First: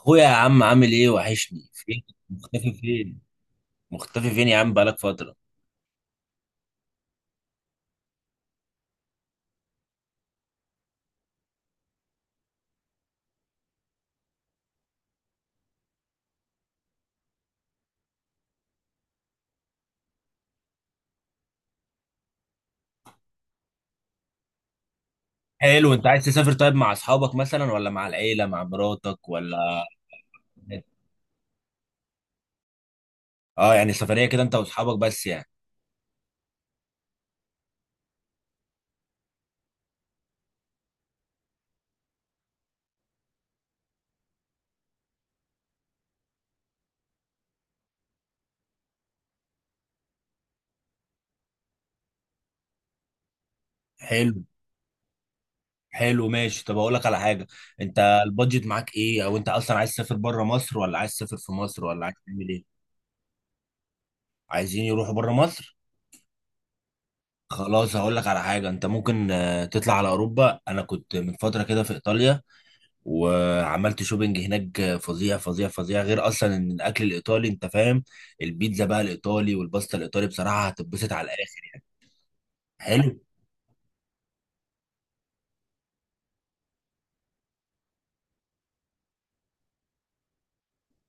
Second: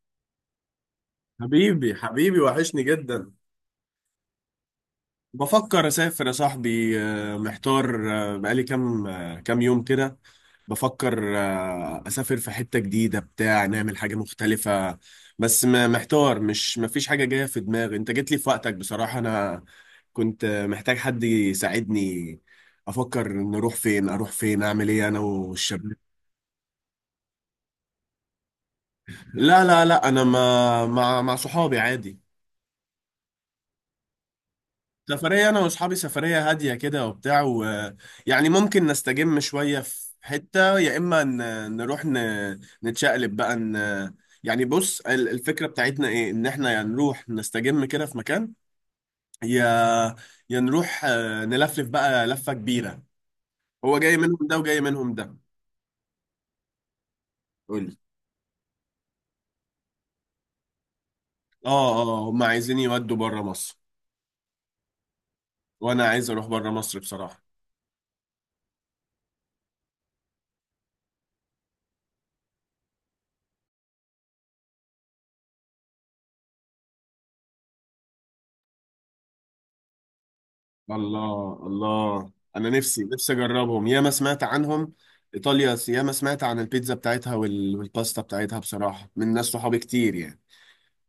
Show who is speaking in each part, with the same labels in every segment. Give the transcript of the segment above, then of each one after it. Speaker 1: اخويا يا عم، عامل ايه؟ وحشني.
Speaker 2: حبيبي
Speaker 1: فين؟
Speaker 2: حبيبي
Speaker 1: مختفي
Speaker 2: وحشني
Speaker 1: فين؟
Speaker 2: جدا.
Speaker 1: مختفي فين يا عم؟ بقالك فترة.
Speaker 2: بفكر اسافر يا صاحبي، محتار، بقالي كام، كام يوم كده. بفكر اسافر في حتة جديدة بتاع، نعمل حاجة مختلفة. بس محتار، مش مفيش حاجة جاية في دماغي. انت جيت لي في وقتك بصراحة. انا كنت محتاج حد يساعدني. افكر نروح فين، اروح فين، اعمل ايه انا
Speaker 1: حلو،
Speaker 2: والشباب.
Speaker 1: انت عايز تسافر؟ طيب، مع اصحابك مثلا، ولا مع العيلة، مع مراتك، ولا؟
Speaker 2: لا لا لا انا ما مع صحابي عادي.
Speaker 1: اه، يعني سفرية كده انت واصحابك بس يعني.
Speaker 2: سفرية أنا وأصحابي، سفرية هادية كده وبتاع يعني ممكن نستجم شوية في حتة، يا إما نروح نتشقلب بقى يعني بص الفكرة بتاعتنا إيه؟ إن إحنا يا نروح نستجم كده في مكان، يا يا نروح نلفلف بقى لفة كبيرة. هو جاي منهم
Speaker 1: حلو
Speaker 2: ده وجاي منهم ده.
Speaker 1: حلو، ماشي. طب اقول لك على حاجة.
Speaker 2: قولي.
Speaker 1: انت البادجت معاك ايه؟ او انت اصلا عايز تسافر بره مصر، ولا عايز تسافر في مصر،
Speaker 2: آه
Speaker 1: ولا عايز
Speaker 2: آه، هما
Speaker 1: تعمل
Speaker 2: عايزين
Speaker 1: ايه؟
Speaker 2: يودوا بره مصر،
Speaker 1: عايزين يروحوا بره مصر؟
Speaker 2: وأنا عايز أروح بره مصر بصراحة.
Speaker 1: خلاص، هقول لك على حاجة. انت ممكن تطلع على اوروبا. انا كنت من فترة كده في ايطاليا، وعملت شوبينج هناك فظيع فظيع فظيع، غير اصلا ان الاكل الايطالي انت فاهم. البيتزا بقى الايطالي والباستا الايطالي بصراحه هتتبسط على
Speaker 2: الله
Speaker 1: الاخر.
Speaker 2: الله، انا نفسي
Speaker 1: حلو،
Speaker 2: نفسي اجربهم، ياما سمعت عنهم. ايطاليا ياما سمعت عن البيتزا بتاعتها والباستا بتاعتها بصراحه، من ناس صحابي كتير يعني.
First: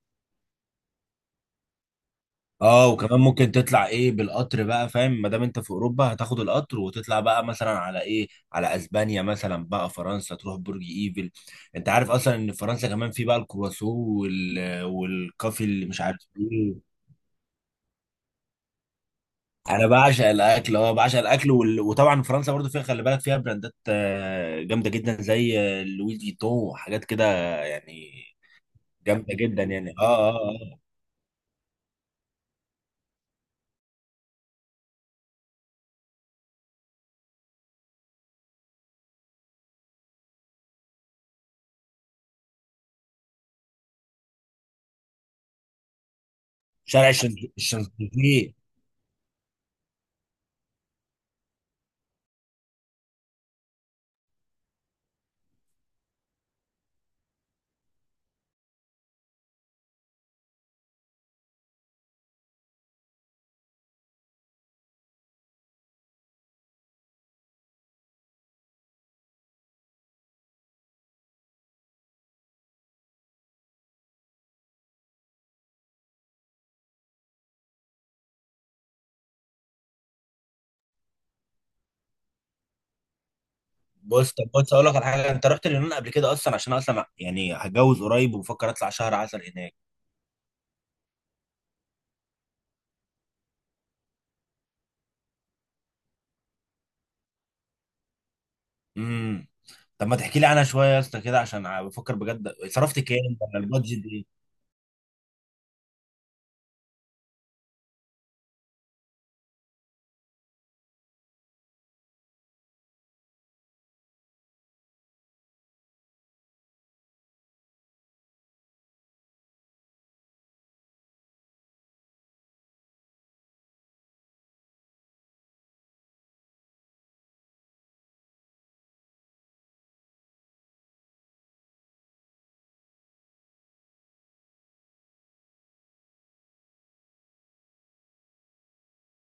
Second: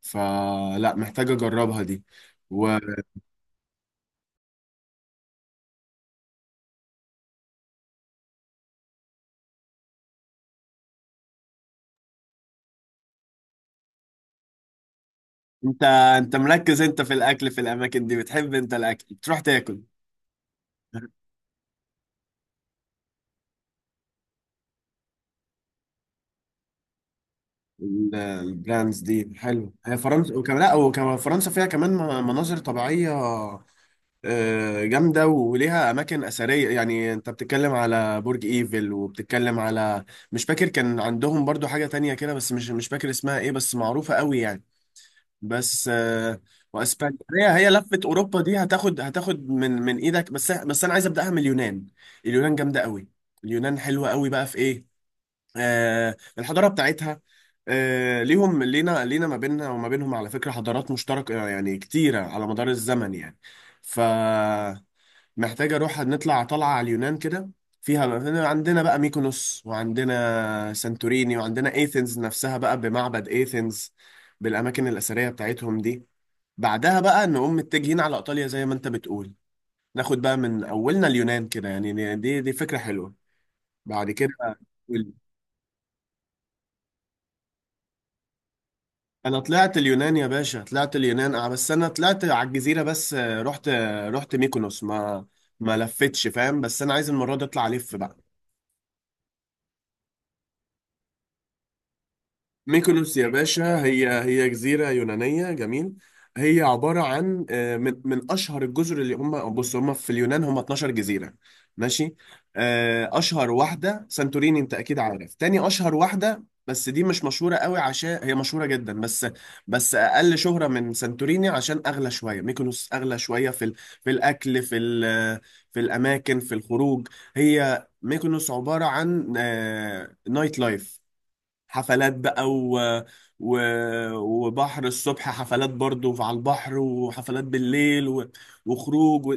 Speaker 2: فلا محتاج اجربها دي. وانت؟
Speaker 1: اه. وكمان ممكن تطلع ايه بالقطر بقى فاهم، ما دام انت في اوروبا هتاخد القطر وتطلع بقى مثلا على ايه، على اسبانيا مثلا، بقى فرنسا تروح برج ايفل. انت عارف اصلا ان في فرنسا كمان في بقى الكرواسون والكافي اللي مش عارف
Speaker 2: انت مركز
Speaker 1: ايه.
Speaker 2: انت في الاكل، في الاماكن دي بتحب انت الاكل، بتروح تاكل.
Speaker 1: انا بعشق الاكل، اه بعشق الاكل، وطبعا فرنسا برضو فيها، خلي بالك فيها براندات جامده جدا زي لوي فيتون وحاجات كده يعني.
Speaker 2: البراندز دي
Speaker 1: جامده جدا
Speaker 2: حلو.
Speaker 1: يعني،
Speaker 2: هي
Speaker 1: اه اه
Speaker 2: فرنسا وكمان، لا
Speaker 1: اه.
Speaker 2: وكمان فرنسا فيها كمان مناظر طبيعيه جامدة، وليها أماكن أثرية. يعني أنت بتتكلم على برج إيفل وبتتكلم على، مش فاكر كان عندهم برضو حاجة تانية كده، بس مش فاكر اسمها إيه، بس معروفة قوي يعني. بس
Speaker 1: شارع
Speaker 2: وأسبانيا، هي هي لفة أوروبا
Speaker 1: الشانزليزيه.
Speaker 2: دي هتاخد، من إيدك. بس بس أنا عايز أبدأها من اليونان. اليونان جامدة قوي. اليونان حلوة قوي بقى، في إيه؟ الحضارة بتاعتها. ليهم لينا، لينا ما بيننا وما بينهم على فكرة حضارات مشتركة يعني، كتيرة على مدار الزمن يعني. ف محتاج اروح، نطلع طلعه على اليونان كده. فيها هنا عندنا بقى ميكونوس، وعندنا سانتوريني، وعندنا ايثنز نفسها بقى، بمعبد ايثنز، بالاماكن الاثريه بتاعتهم دي. بعدها بقى نقوم متجهين على ايطاليا زي ما انت بتقول. ناخد بقى من اولنا اليونان كده يعني. دي فكره حلوه. بعد كده،
Speaker 1: بص، طب بص، اقول لك على حاجه. انت رحت اليونان قبل كده اصلا؟ عشان أنا اصلا يعني هتجوز قريب، وبفكر اطلع شهر
Speaker 2: انا
Speaker 1: عسل هناك.
Speaker 2: طلعت اليونان يا باشا، طلعت اليونان اه. بس انا طلعت على الجزيره بس، رحت، رحت ميكونوس، ما ما لفتش فاهم. بس انا عايز المره دي اطلع الف بقى.
Speaker 1: امم طب ما تحكي لي عنها شويه يا اسطى كده، عشان بفكر بجد. صرفت
Speaker 2: ميكونوس يا
Speaker 1: كام ولا
Speaker 2: باشا،
Speaker 1: البادجت
Speaker 2: هي
Speaker 1: إيه؟
Speaker 2: هي جزيرة يونانية جميل. هي عبارة عن من من أشهر الجزر اللي هم، بص هم في اليونان هم 12 جزيرة. ماشي. أشهر واحدة سانتوريني، أنت أكيد عارف. تاني أشهر واحدة بس دي مش مشهورة قوي، عشان هي مشهورة جدا بس، بس أقل شهرة من سانتوريني، عشان أغلى شوية. ميكونوس أغلى شوية في في الأكل، في في الأماكن، في الخروج. هي ميكونوس عبارة عن نايت لايف، حفلات بقى و... وبحر الصبح، حفلات برضو على البحر، وحفلات بالليل وخروج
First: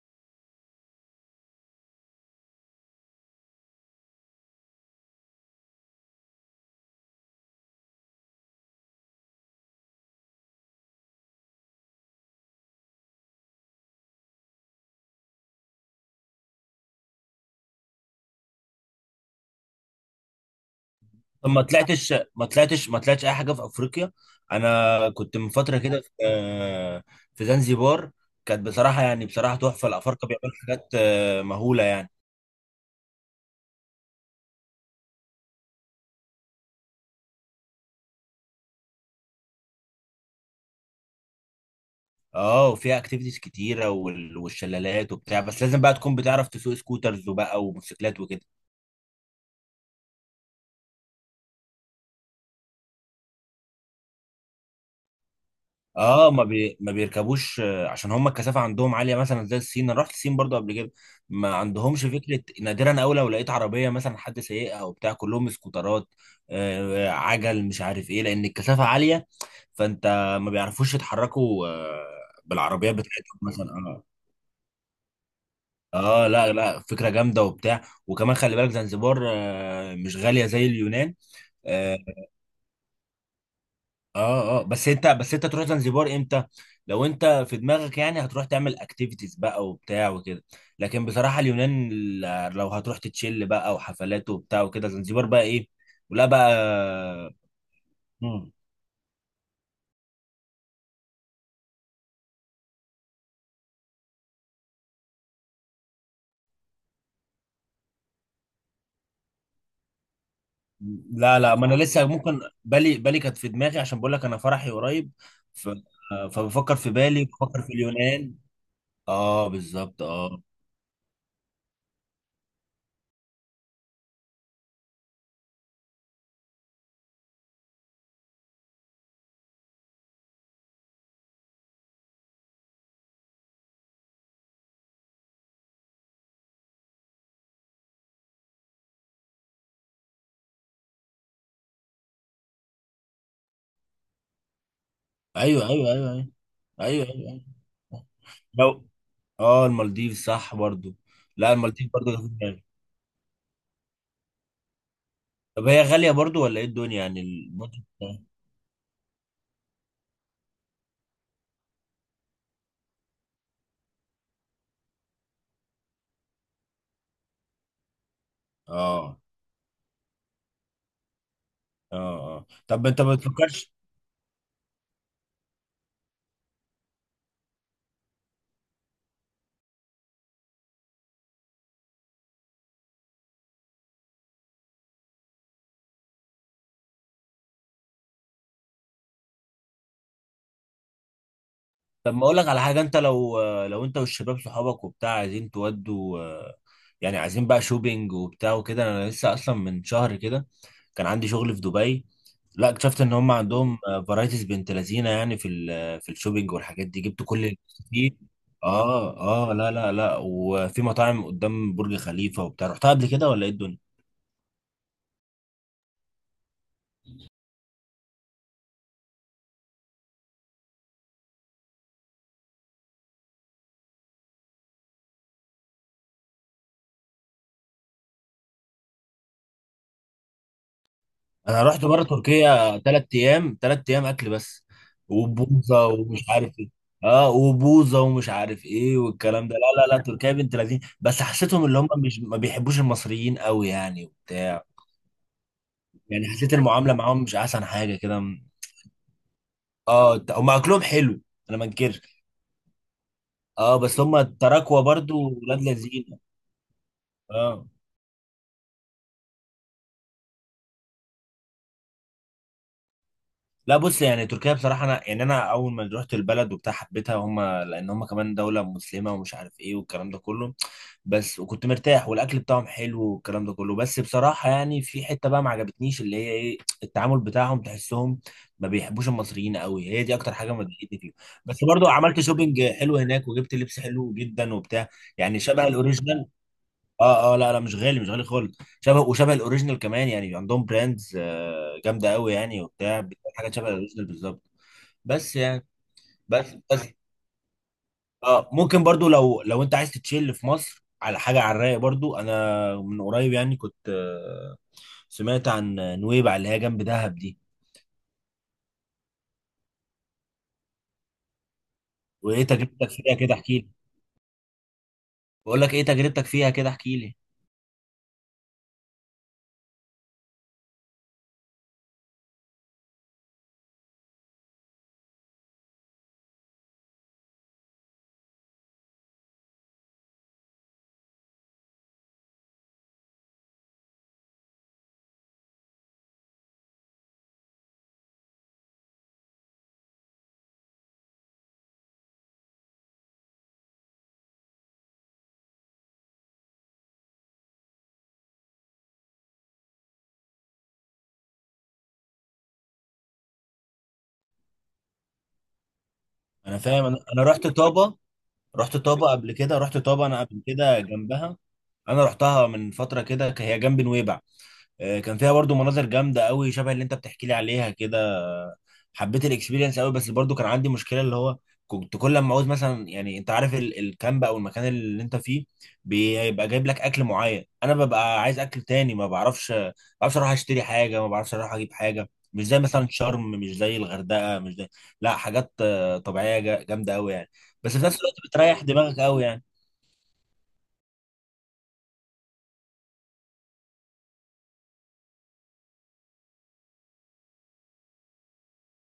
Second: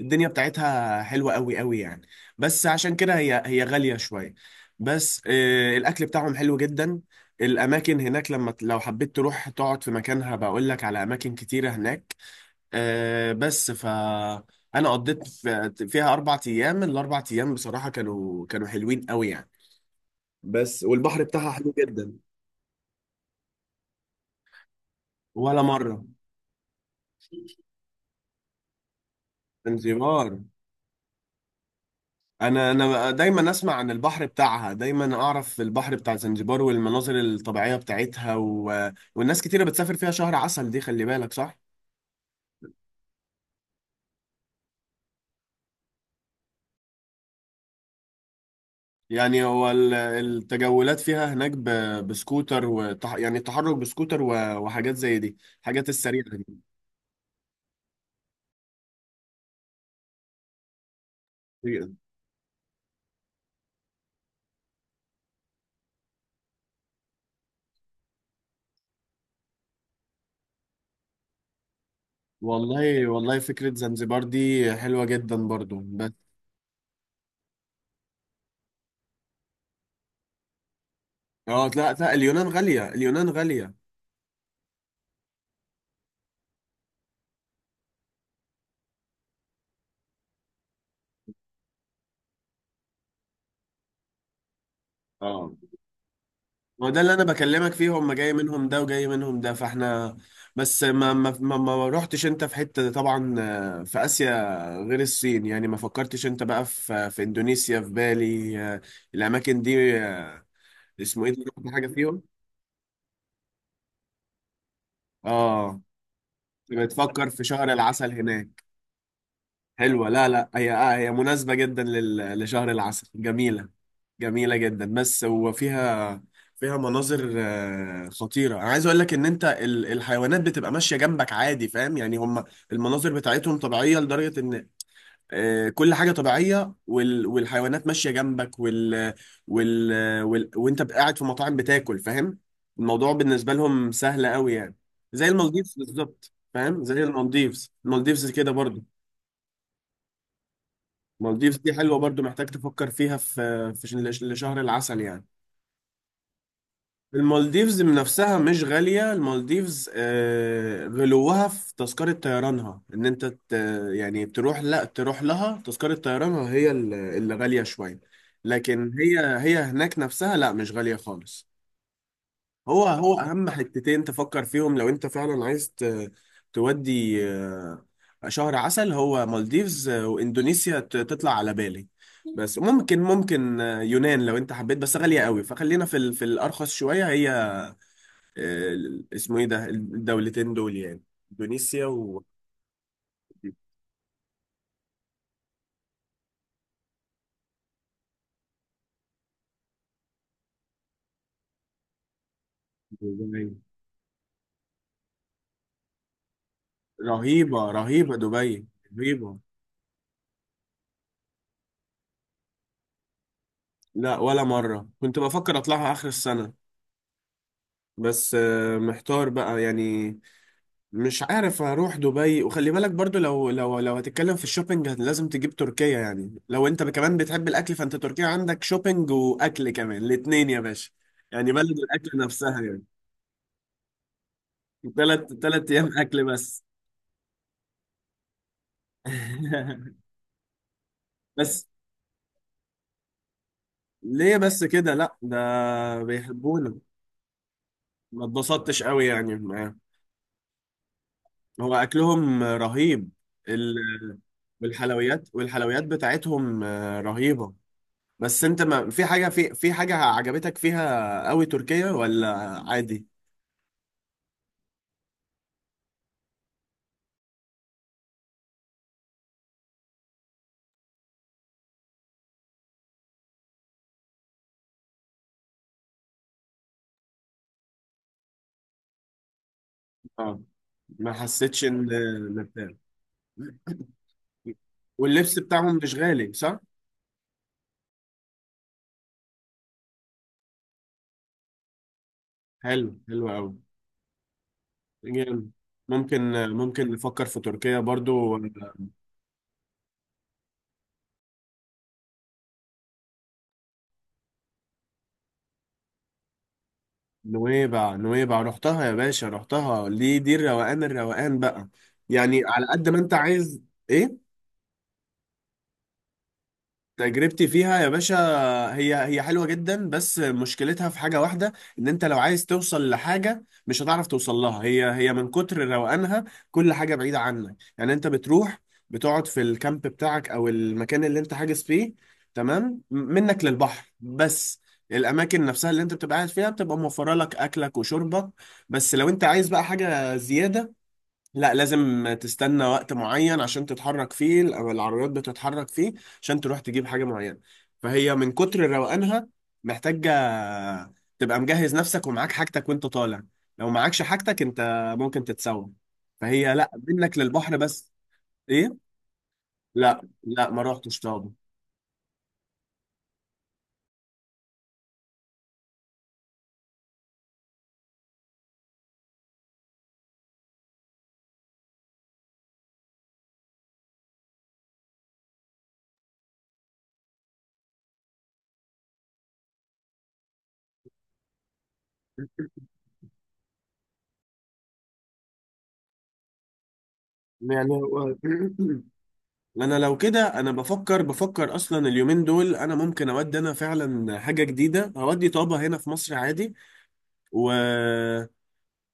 Speaker 2: الدنيا بتاعتها حلوة قوي قوي يعني، بس عشان كده هي هي غالية شوية. بس آه، الأكل بتاعهم حلو جدا. الأماكن هناك، لما لو حبيت تروح تقعد في مكانها، بقول لك على أماكن كتيرة هناك. آه بس ف أنا قضيت فيها أربع أيام. الأربع أيام بصراحة كانوا حلوين قوي يعني. بس والبحر
Speaker 1: طب
Speaker 2: بتاعها
Speaker 1: ما
Speaker 2: حلو
Speaker 1: طلعتش
Speaker 2: جدا.
Speaker 1: ما طلعتش ما طلعتش اي حاجه في افريقيا؟ انا كنت من
Speaker 2: ولا
Speaker 1: فتره كده
Speaker 2: مرة.
Speaker 1: في زنزبار. كانت بصراحه، يعني بصراحه تحفه. الافارقه
Speaker 2: زنجبار.
Speaker 1: بيعملوا حاجات مهوله يعني.
Speaker 2: انا انا دايما اسمع عن البحر بتاعها، دايما اعرف البحر بتاع زنجبار والمناظر الطبيعية بتاعتها والناس كتيرة بتسافر فيها شهر عسل، دي خلي بالك صح.
Speaker 1: اه، وفيها اكتيفيتيز كتيره والشلالات وبتاع، بس لازم بقى تكون بتعرف تسوق سكوترز وبقى وموتوسيكلات وكده.
Speaker 2: يعني هو التجولات فيها هناك بسكوتر يعني التحرك بسكوتر وحاجات زي دي، حاجات السريعة
Speaker 1: اه، ما بيركبوش عشان هم الكثافه عندهم عاليه، مثلا زي الصين. انا رحت الصين برضو قبل كده، ما
Speaker 2: دي.
Speaker 1: عندهمش فكره، نادرا أوي لو لقيت عربيه مثلا حد سايقها وبتاع، كلهم سكوترات. عجل مش عارف ايه، لان الكثافه عاليه، فانت ما بيعرفوش يتحركوا بالعربيات
Speaker 2: والله
Speaker 1: بتاعتهم
Speaker 2: والله
Speaker 1: مثلا،
Speaker 2: فكرة
Speaker 1: اه.
Speaker 2: زنجبار دي حلوة جدا برضو. بس
Speaker 1: اه لا لا، فكره جامده وبتاع. وكمان خلي بالك زنزبار مش غاليه زي اليونان.
Speaker 2: اه، لا
Speaker 1: آه،
Speaker 2: لا، اليونان غالية، اليونان غالية.
Speaker 1: اه اه، بس انت، بس انت تروح زنزبار امتى؟ لو انت في دماغك يعني هتروح تعمل اكتيفيتيز بقى وبتاع وكده. لكن بصراحة اليونان، لو هتروح تتشيل بقى وحفلات وبتاع وكده، زنزبار بقى
Speaker 2: اه
Speaker 1: ايه؟ ولا بقى.
Speaker 2: ما هو ده اللي انا بكلمك فيه، هم جاي
Speaker 1: مم.
Speaker 2: منهم ده وجاي منهم ده فاحنا. بس ما رحتش انت في حتة طبعا في آسيا غير الصين؟ يعني ما فكرتش انت بقى في اندونيسيا، في بالي، الاماكن دي، اسمه ايه
Speaker 1: لا
Speaker 2: ده؟
Speaker 1: لا، ما انا
Speaker 2: رحت حاجة
Speaker 1: لسه
Speaker 2: فيهم؟
Speaker 1: ممكن. بالي كانت في دماغي، عشان بقول لك انا فرحي قريب. ف...
Speaker 2: اه،
Speaker 1: آه، فبفكر في بالي،
Speaker 2: بتفكر في
Speaker 1: بفكر في
Speaker 2: شهر العسل
Speaker 1: اليونان.
Speaker 2: هناك.
Speaker 1: اه بالظبط
Speaker 2: حلوة، لا
Speaker 1: اه.
Speaker 2: لا هي آه، هي مناسبة جدا لشهر العسل، جميلة، جميلة جدا. بس وفيها، فيها مناظر خطيرة. أنا عايز أقول لك إن أنت الحيوانات بتبقى ماشية جنبك عادي، فاهم يعني؟ هم المناظر بتاعتهم طبيعية لدرجة إن كل حاجة طبيعية والحيوانات ماشية جنبك وال... وال... وأنت قاعد في مطاعم بتاكل، فاهم؟ الموضوع بالنسبة لهم سهل قوي يعني. زي
Speaker 1: ايوه
Speaker 2: المالديفز
Speaker 1: ايوه ايوه ايوه
Speaker 2: بالظبط فاهم؟
Speaker 1: ايوه،
Speaker 2: زي
Speaker 1: أيوة. أيوة.
Speaker 2: المالديفز، المالديفز كده
Speaker 1: لو،
Speaker 2: برضه.
Speaker 1: اه المالديف صح برضو. لا،
Speaker 2: المالديفز دي
Speaker 1: المالديف
Speaker 2: حلوة
Speaker 1: برضو
Speaker 2: برضو،
Speaker 1: في
Speaker 2: محتاج
Speaker 1: دماغي.
Speaker 2: تفكر فيها، لشهر العسل يعني.
Speaker 1: طب هي غالية برضو ولا ايه الدنيا، يعني البودجت
Speaker 2: المالديفز من
Speaker 1: بتاعها؟
Speaker 2: نفسها مش غالية. المالديفز غلوها في تذكرة طيرانها. ان انت يعني تروح، لا تروح لها تذكرة طيرانها هي اللي غالية شوية. لكن
Speaker 1: اه
Speaker 2: هي هي هناك نفسها لا مش غالية خالص.
Speaker 1: اه اه.
Speaker 2: هو
Speaker 1: طب انت ما
Speaker 2: هو اهم
Speaker 1: بتفكرش؟
Speaker 2: حتتين تفكر فيهم لو انت فعلا عايز تودي شهر عسل، هو مالديفز واندونيسيا، تطلع على بالي. بس ممكن ممكن يونان لو انت حبيت، بس غالية قوي، فخلينا في في الارخص شوية. هي آه، اسمه ايه ده، الدولتين دول يعني، اندونيسيا
Speaker 1: طب ما
Speaker 2: و
Speaker 1: اقول لك على حاجة. انت لو انت والشباب صحابك وبتاع عايزين تودوا يعني عايزين بقى شوبينج وبتاع وكده، انا لسه اصلا من شهر كده كان عندي شغل في دبي. لا، اكتشفت ان هم
Speaker 2: دبي.
Speaker 1: عندهم فرايتيز بنت لذينه، يعني في الشوبينج والحاجات دي جبت كل اللي
Speaker 2: رهيبة
Speaker 1: فيه.
Speaker 2: رهيبة دبي،
Speaker 1: اه
Speaker 2: رهيبة.
Speaker 1: اه لا لا لا، وفي مطاعم قدام برج خليفة وبتاع. رحتها قبل كده ولا ايه الدنيا؟
Speaker 2: لا ولا مرة، كنت بفكر اطلعها اخر السنة، بس محتار بقى يعني، مش عارف اروح دبي. وخلي بالك برضو، لو لو لو هتتكلم في الشوبينج لازم تجيب تركيا. يعني لو انت كمان بتحب الاكل، فانت تركيا عندك شوبينج واكل كمان، الاتنين يا باشا. يعني
Speaker 1: انا
Speaker 2: بلد
Speaker 1: رحت بره
Speaker 2: الاكل نفسها
Speaker 1: تركيا
Speaker 2: يعني.
Speaker 1: 3 ايام، 3 ايام اكل بس
Speaker 2: تلات
Speaker 1: وبوظه
Speaker 2: ايام
Speaker 1: ومش
Speaker 2: اكل
Speaker 1: عارف
Speaker 2: بس؟
Speaker 1: ايه. اه وبوظه ومش عارف ايه والكلام ده. لا لا لا، تركيا بنت لذين، بس حسيتهم
Speaker 2: بس
Speaker 1: اللي هم مش ما بيحبوش المصريين قوي يعني
Speaker 2: ليه
Speaker 1: وبتاع.
Speaker 2: بس كده؟ لا ده
Speaker 1: يعني حسيت
Speaker 2: بيحبونا.
Speaker 1: المعامله معاهم مش احسن حاجه كده.
Speaker 2: ما اتبسطتش قوي يعني معاه.
Speaker 1: اه، هم اكلهم حلو، انا ما
Speaker 2: هو
Speaker 1: انكرش.
Speaker 2: اكلهم رهيب. ال-
Speaker 1: اه، بس هم التراكوة برضو
Speaker 2: والحلويات،
Speaker 1: ولاد
Speaker 2: والحلويات
Speaker 1: لذين.
Speaker 2: بتاعتهم رهيبة.
Speaker 1: اه
Speaker 2: بس انت ما في حاجة، في في حاجة عجبتك فيها قوي تركيا ولا عادي؟
Speaker 1: لا، بص، يعني تركيا بصراحة، أنا يعني أنا أول ما رحت البلد وبتاع حبيتها، هم لأن هم كمان دولة مسلمة، ومش عارف إيه والكلام ده كله. بس، وكنت مرتاح والأكل بتاعهم حلو والكلام ده كله، بس بصراحة يعني في حتة بقى ما عجبتنيش، اللي هي إيه، التعامل بتاعهم، تحسهم ما بيحبوش المصريين قوي. هي دي أكتر
Speaker 2: اه،
Speaker 1: حاجة ما ضايقتني فيهم.
Speaker 2: ما
Speaker 1: بس
Speaker 2: حسيتش
Speaker 1: برضو
Speaker 2: ان،
Speaker 1: عملت
Speaker 2: إن
Speaker 1: شوبينج
Speaker 2: بتاع.
Speaker 1: حلو هناك وجبت لبس حلو جدا وبتاع،
Speaker 2: واللبس
Speaker 1: يعني شبه
Speaker 2: بتاعهم مش
Speaker 1: الأوريجينال.
Speaker 2: غالي صح؟
Speaker 1: اه اه لا لا، مش غالي، مش غالي خالص، شبه الاوريجينال كمان، يعني عندهم براندز جامده قوي يعني
Speaker 2: حلو،
Speaker 1: وبتاع،
Speaker 2: حلو
Speaker 1: بتبقى حاجه
Speaker 2: قوي،
Speaker 1: شبه الاوريجينال بالظبط. بس
Speaker 2: جامد.
Speaker 1: يعني،
Speaker 2: ممكن
Speaker 1: بس
Speaker 2: ممكن نفكر في تركيا برضو.
Speaker 1: اه ممكن برضو، لو انت عايز تتشيل في مصر على حاجه على الرايق، برضو انا من قريب يعني كنت سمعت عن نويبع، اللي هي جنب دهب دي.
Speaker 2: نويبع، نويبع رحتها يا باشا، رحتها. دي دي الروقان، الروقان بقى،
Speaker 1: وايه
Speaker 2: يعني على قد
Speaker 1: تجربتك
Speaker 2: ما
Speaker 1: فيها
Speaker 2: انت
Speaker 1: كده؟ احكي
Speaker 2: عايز.
Speaker 1: لي.
Speaker 2: ايه؟
Speaker 1: بقول لك، ايه تجربتك فيها كده؟ احكي لي.
Speaker 2: تجربتي فيها يا باشا، هي هي حلوة جدا، بس مشكلتها في حاجة واحدة. ان انت لو عايز توصل لحاجة مش هتعرف توصل لها، هي هي من كتر روقانها. كل حاجة بعيدة عنك، يعني انت بتروح بتقعد في الكامب بتاعك او المكان اللي انت حاجز فيه، تمام، منك للبحر بس. الاماكن نفسها اللي انت بتبقى قاعد فيها بتبقى موفرة لك اكلك وشربك بس. لو انت عايز بقى حاجة زيادة، لا، لازم تستنى وقت معين عشان تتحرك فيه، او العربيات بتتحرك فيه، عشان تروح تجيب حاجة معينة. فهي من كتر روقانها، محتاجة تبقى مجهز نفسك ومعاك حاجتك وانت طالع. لو معاكش حاجتك انت ممكن تتسوق. فهي
Speaker 1: انا
Speaker 2: لا
Speaker 1: فاهم. انا
Speaker 2: منك
Speaker 1: انا رحت
Speaker 2: للبحر بس.
Speaker 1: طابه. رحت
Speaker 2: ايه؟
Speaker 1: طابه قبل كده رحت
Speaker 2: لا
Speaker 1: طابه انا قبل
Speaker 2: لا ما
Speaker 1: كده
Speaker 2: روحتش طابة.
Speaker 1: جنبها. انا رحتها من فتره كده، هي جنب نويبع. كان فيها برضو مناظر جامده قوي، شبه اللي انت بتحكي لي عليها كده. حبيت الاكسبيرينس قوي، بس برضو كان عندي مشكله، اللي هو كنت كل ما عاوز مثلا، يعني انت عارف الكامب او المكان اللي انت فيه بيبقى جايب لك اكل معين، انا ببقى عايز اكل تاني، ما بعرفش ما بعرفش اروح اشتري حاجه، ما بعرفش اروح اجيب حاجه، مش زي مثلا شرم، مش زي الغردقه، مش زي، لا حاجات طبيعيه، جامده قوي يعني.
Speaker 2: يعني
Speaker 1: بس في نفس الوقت
Speaker 2: هو،
Speaker 1: بتريح دماغك قوي يعني.
Speaker 2: انا لو كده، انا بفكر اصلا اليومين دول، انا ممكن اودي، انا فعلا حاجه جديده، اودي طابه هنا في مصر عادي. و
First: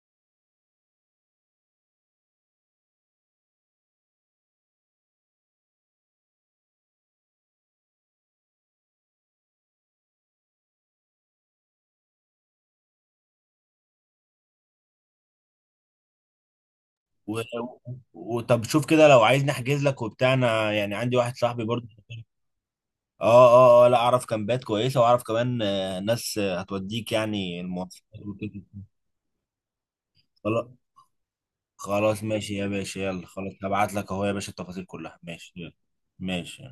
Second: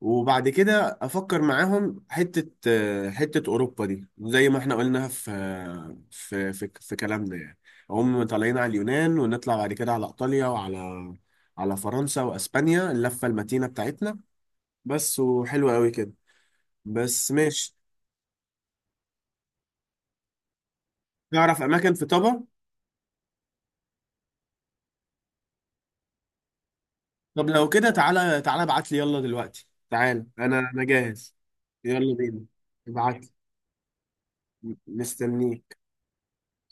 Speaker 2: وبعد كده افكر معاهم حته حته اوروبا دي، زي ما احنا قلنا في، في كلامنا يعني. هم طالعين على اليونان، ونطلع بعد كده على ايطاليا، وعلى على فرنسا واسبانيا، اللفه المتينه بتاعتنا. بس وحلوه قوي كده، بس
Speaker 1: و...
Speaker 2: ماشي.
Speaker 1: طب شوف كده، لو عايز نحجز لك وبتاع، انا يعني عندي واحد
Speaker 2: نعرف
Speaker 1: صاحبي برضو.
Speaker 2: اماكن في طبع.
Speaker 1: اه اه اه لا، اعرف كامبات كويسه، واعرف كمان ناس هتوديك
Speaker 2: طب
Speaker 1: يعني
Speaker 2: لو كده
Speaker 1: المواصلات
Speaker 2: تعالى
Speaker 1: وكده.
Speaker 2: تعالى، ابعت لي يلا دلوقتي، تعالى انا
Speaker 1: خلاص،
Speaker 2: انا جاهز. يلا
Speaker 1: خلاص
Speaker 2: بينا،
Speaker 1: ماشي يا باشا.
Speaker 2: ابعت
Speaker 1: يلا، خلاص هبعت لك اهو يا باشا
Speaker 2: لي
Speaker 1: التفاصيل كلها. ماشي يلا.
Speaker 2: مستنيك.
Speaker 1: ماشي.